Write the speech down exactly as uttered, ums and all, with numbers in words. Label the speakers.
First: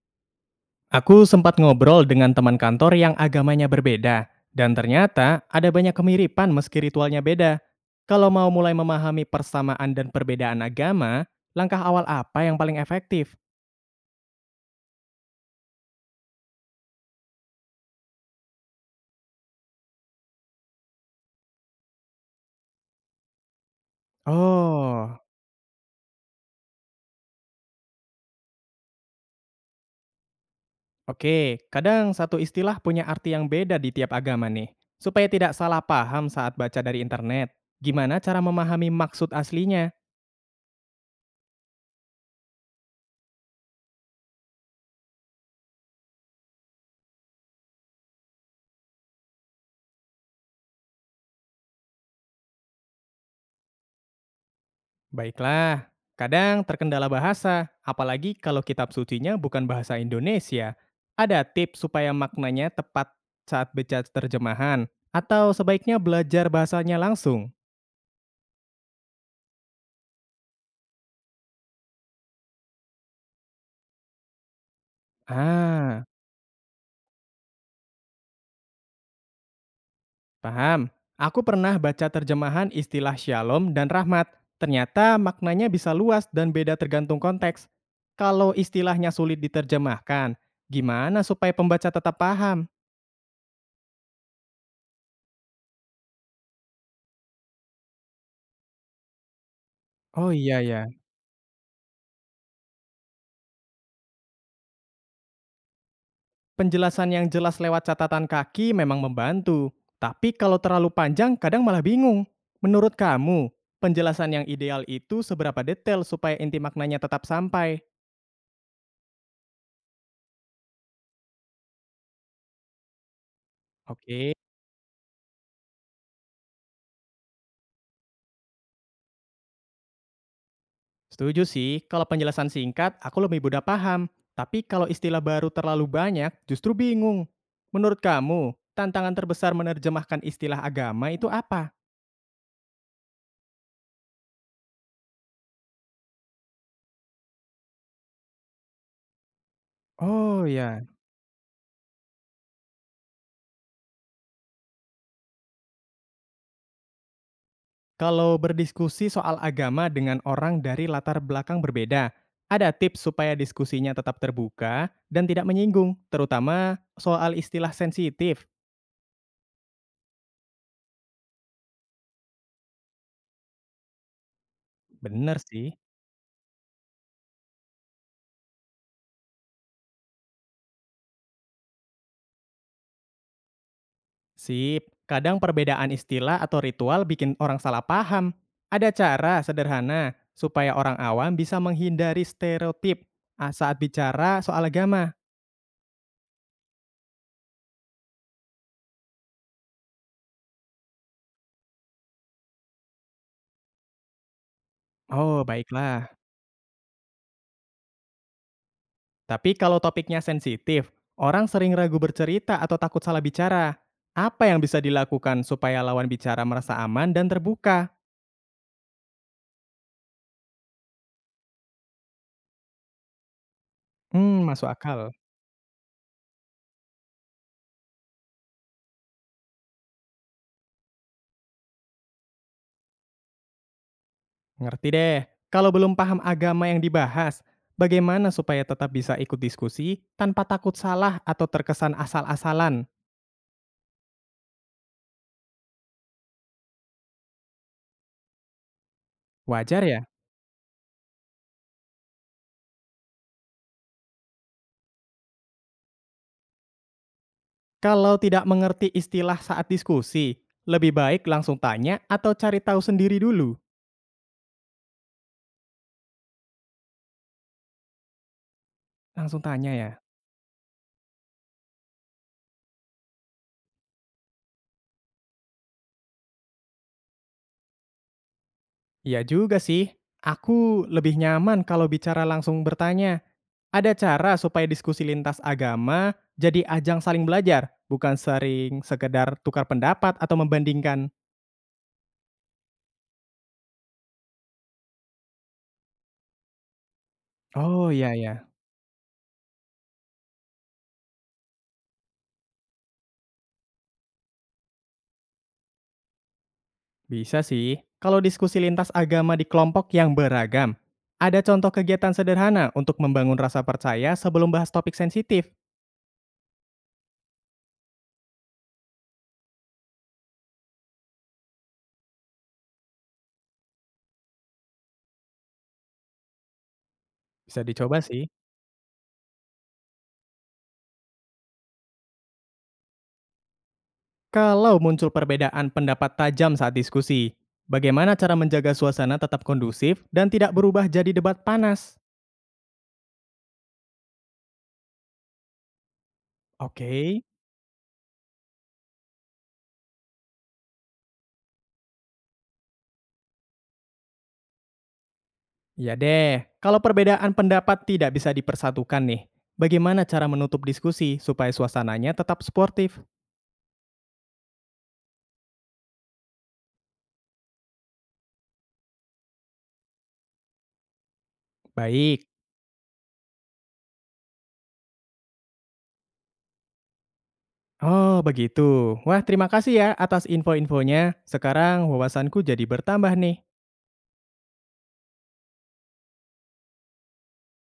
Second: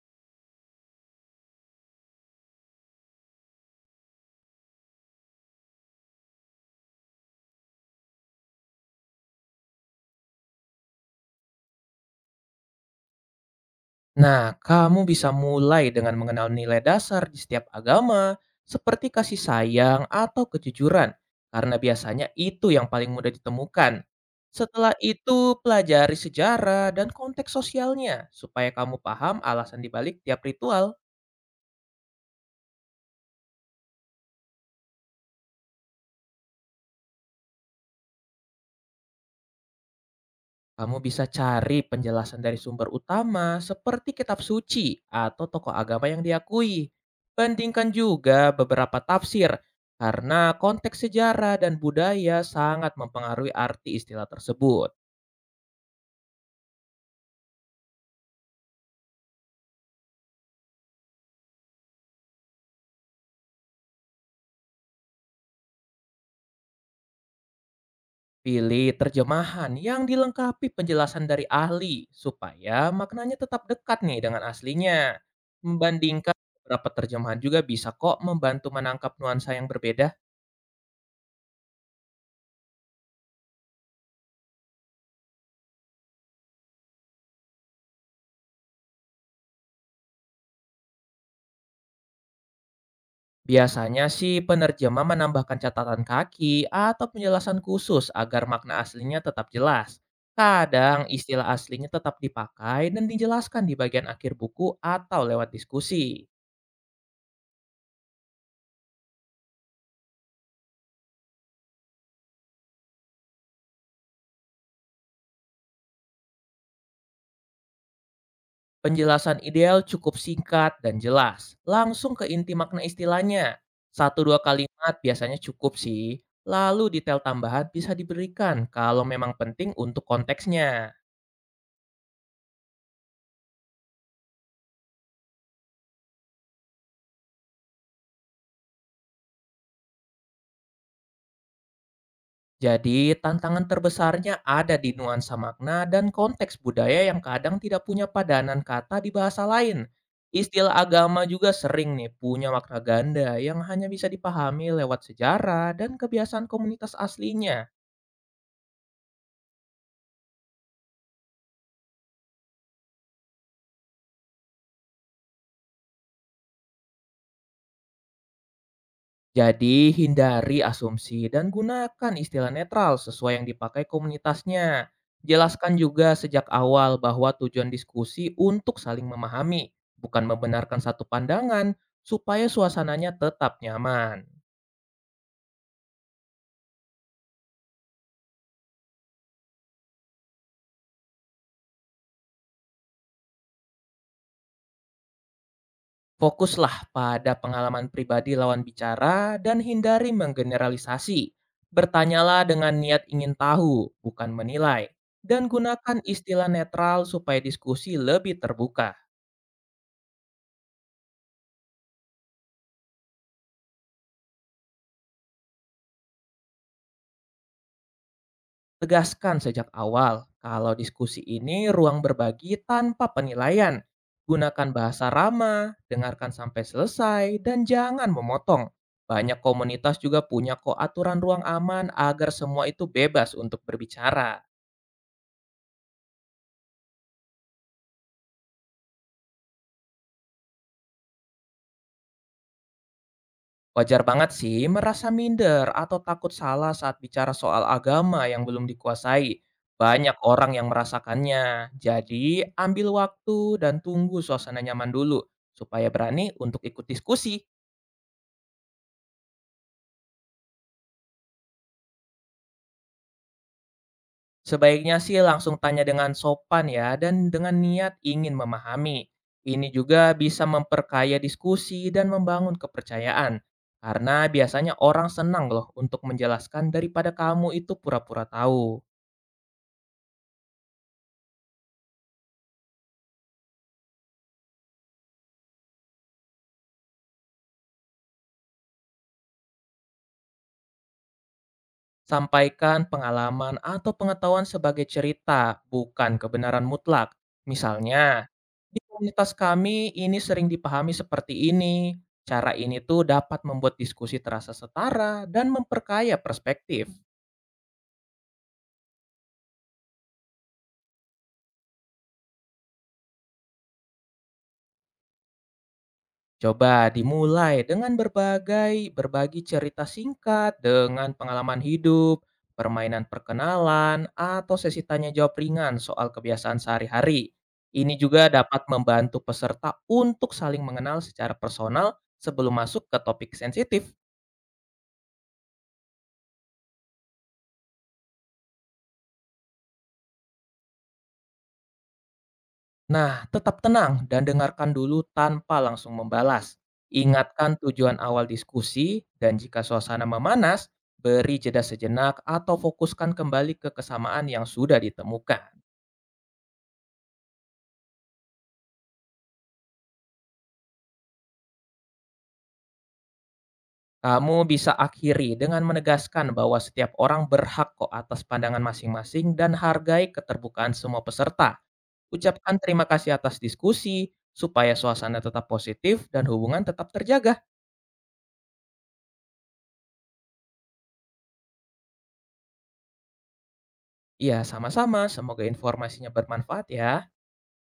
Speaker 1: Aku sempat ngobrol dengan teman kantor yang agamanya berbeda, dan ternyata ada banyak kemiripan meski ritualnya beda. Kalau mau mulai memahami persamaan dan perbedaan agama, langkah awal apa yang paling efektif?
Speaker 2: Nah, kamu bisa mulai dengan mengenal nilai dasar di setiap agama, seperti kasih sayang atau kejujuran, karena biasanya itu yang paling mudah ditemukan. Setelah
Speaker 1: Oh,
Speaker 2: itu, pelajari sejarah dan konteks sosialnya supaya kamu paham alasan dibalik tiap ritual.
Speaker 1: oke. Kadang satu istilah punya arti yang beda di tiap agama nih. Supaya tidak salah paham saat baca dari internet. Gimana cara memahami maksud aslinya?
Speaker 2: Kamu bisa cari penjelasan dari sumber utama seperti kitab suci atau tokoh agama yang diakui. Bandingkan juga beberapa tafsir karena konteks sejarah dan budaya sangat mempengaruhi arti istilah tersebut.
Speaker 1: Baiklah, kadang terkendala bahasa, apalagi kalau kitab sucinya bukan bahasa Indonesia. Ada tips supaya maknanya tepat saat baca terjemahan, atau sebaiknya belajar bahasanya langsung?
Speaker 2: Pilih terjemahan yang dilengkapi penjelasan dari ahli supaya maknanya tetap dekat nih dengan aslinya.
Speaker 1: Ah,
Speaker 2: Membandingkan beberapa terjemahan juga bisa kok membantu menangkap nuansa yang berbeda.
Speaker 1: paham. Aku pernah baca terjemahan istilah shalom dan rahmat. Ternyata maknanya bisa luas dan beda tergantung konteks. Kalau istilahnya sulit diterjemahkan, gimana supaya pembaca tetap paham?
Speaker 2: Biasanya sih penerjemah menambahkan catatan kaki atau penjelasan khusus agar makna aslinya tetap jelas.
Speaker 1: Oh iya ya.
Speaker 2: Kadang istilah aslinya tetap dipakai dan dijelaskan di bagian akhir buku atau lewat diskusi.
Speaker 1: Penjelasan yang jelas lewat catatan kaki memang membantu, tapi kalau terlalu panjang kadang malah bingung. Menurut kamu, penjelasan yang ideal itu seberapa detail supaya inti maknanya tetap sampai?
Speaker 2: Penjelasan ideal cukup singkat dan jelas, langsung ke inti makna istilahnya. Satu
Speaker 1: Oke,
Speaker 2: dua kalimat biasanya cukup sih, lalu detail tambahan bisa diberikan kalau memang penting untuk konteksnya.
Speaker 1: setuju sih. Kalau penjelasan singkat, aku lebih mudah paham. Tapi kalau istilah baru terlalu banyak, justru bingung. Menurut kamu, tantangan terbesar menerjemahkan istilah agama itu apa?
Speaker 2: Jadi, tantangan terbesarnya ada di nuansa makna dan konteks budaya yang kadang tidak punya padanan kata di bahasa lain.
Speaker 1: Oh
Speaker 2: Istilah
Speaker 1: ya.
Speaker 2: agama juga sering nih punya makna ganda yang hanya bisa dipahami lewat sejarah dan kebiasaan komunitas aslinya.
Speaker 1: Kalau berdiskusi soal agama dengan orang dari latar belakang berbeda, ada tips supaya diskusinya tetap terbuka dan tidak menyinggung, terutama soal istilah sensitif.
Speaker 2: Jadi, hindari asumsi dan gunakan istilah netral sesuai yang dipakai komunitasnya.
Speaker 1: Bener sih.
Speaker 2: Jelaskan juga sejak awal bahwa tujuan diskusi untuk saling memahami, bukan membenarkan satu pandangan, supaya suasananya tetap nyaman.
Speaker 1: Sip, kadang perbedaan istilah atau ritual bikin orang salah paham. Ada cara sederhana supaya orang awam bisa menghindari stereotip ah, saat bicara soal agama.
Speaker 2: Fokuslah pada pengalaman pribadi lawan bicara dan hindari menggeneralisasi. Bertanyalah dengan niat ingin tahu, bukan menilai. Dan
Speaker 1: Oh,
Speaker 2: gunakan
Speaker 1: baiklah.
Speaker 2: istilah netral supaya diskusi lebih terbuka.
Speaker 1: Tapi kalau topiknya sensitif, orang sering ragu bercerita atau takut salah bicara. Apa yang bisa dilakukan supaya lawan bicara merasa aman dan terbuka?
Speaker 2: Tegaskan sejak awal kalau diskusi ini ruang berbagi tanpa penilaian.
Speaker 1: Hmm, masuk
Speaker 2: Gunakan
Speaker 1: akal.
Speaker 2: bahasa ramah, dengarkan sampai selesai, dan jangan memotong. Banyak komunitas juga punya kok aturan ruang aman agar semua itu bebas untuk berbicara.
Speaker 1: Ngerti deh. Kalau belum paham agama yang dibahas, bagaimana supaya tetap bisa ikut diskusi tanpa takut salah atau terkesan asal-asalan?
Speaker 2: Wajar banget sih merasa minder atau takut salah saat bicara soal agama yang belum dikuasai.
Speaker 1: Wajar ya?
Speaker 2: Banyak orang yang merasakannya. Jadi, ambil waktu dan tunggu suasana nyaman dulu supaya berani untuk ikut diskusi.
Speaker 1: Kalau tidak mengerti istilah saat diskusi, lebih baik langsung tanya atau cari tahu sendiri dulu.
Speaker 2: Sebaiknya sih langsung tanya dengan sopan ya dan dengan niat ingin memahami.
Speaker 1: Langsung
Speaker 2: Ini
Speaker 1: tanya ya.
Speaker 2: juga bisa memperkaya diskusi dan membangun kepercayaan. Karena biasanya orang senang loh untuk menjelaskan daripada kamu itu pura-pura tahu.
Speaker 1: Iya juga sih. Aku lebih nyaman kalau bicara langsung bertanya. Ada cara supaya diskusi lintas agama jadi ajang saling belajar, bukan sering sekedar tukar pendapat atau membandingkan.
Speaker 2: Sampaikan pengalaman atau pengetahuan sebagai cerita, bukan kebenaran mutlak.
Speaker 1: Oh iya
Speaker 2: Misalnya,
Speaker 1: ya,
Speaker 2: di komunitas kami ini sering dipahami seperti ini. Cara ini tuh dapat membuat diskusi terasa setara dan memperkaya perspektif.
Speaker 1: bisa sih. Kalau diskusi lintas agama di kelompok yang beragam, ada contoh kegiatan sederhana untuk membangun rasa percaya sebelum bahas topik sensitif.
Speaker 2: Coba dimulai dengan berbagai berbagi cerita singkat dengan pengalaman hidup, permainan perkenalan, atau sesi tanya jawab ringan soal kebiasaan sehari-hari.
Speaker 1: Bisa
Speaker 2: Ini
Speaker 1: dicoba
Speaker 2: juga
Speaker 1: sih.
Speaker 2: dapat membantu peserta untuk saling mengenal secara personal sebelum masuk ke topik sensitif.
Speaker 1: Kalau muncul perbedaan pendapat tajam saat diskusi, bagaimana cara menjaga suasana tetap kondusif dan tidak berubah jadi debat panas?
Speaker 2: Nah, tetap tenang dan dengarkan dulu tanpa langsung membalas.
Speaker 1: Oke,
Speaker 2: Ingatkan tujuan awal diskusi, dan jika suasana memanas, beri jeda sejenak atau fokuskan kembali ke kesamaan yang sudah ditemukan.
Speaker 1: ya deh. Kalau perbedaan pendapat tidak bisa dipersatukan nih, bagaimana cara menutup diskusi supaya suasananya tetap sportif?
Speaker 2: Kamu bisa akhiri dengan menegaskan bahwa setiap orang berhak kok atas pandangan masing-masing dan hargai keterbukaan semua peserta.
Speaker 1: Baik.
Speaker 2: Ucapkan terima kasih atas diskusi, supaya suasana tetap positif dan hubungan tetap terjaga.
Speaker 1: Oh, begitu. Wah, terima kasih ya atas info-infonya. Sekarang wawasanku jadi bertambah nih.
Speaker 2: Ya, sama-sama. Semoga informasinya bermanfaat ya.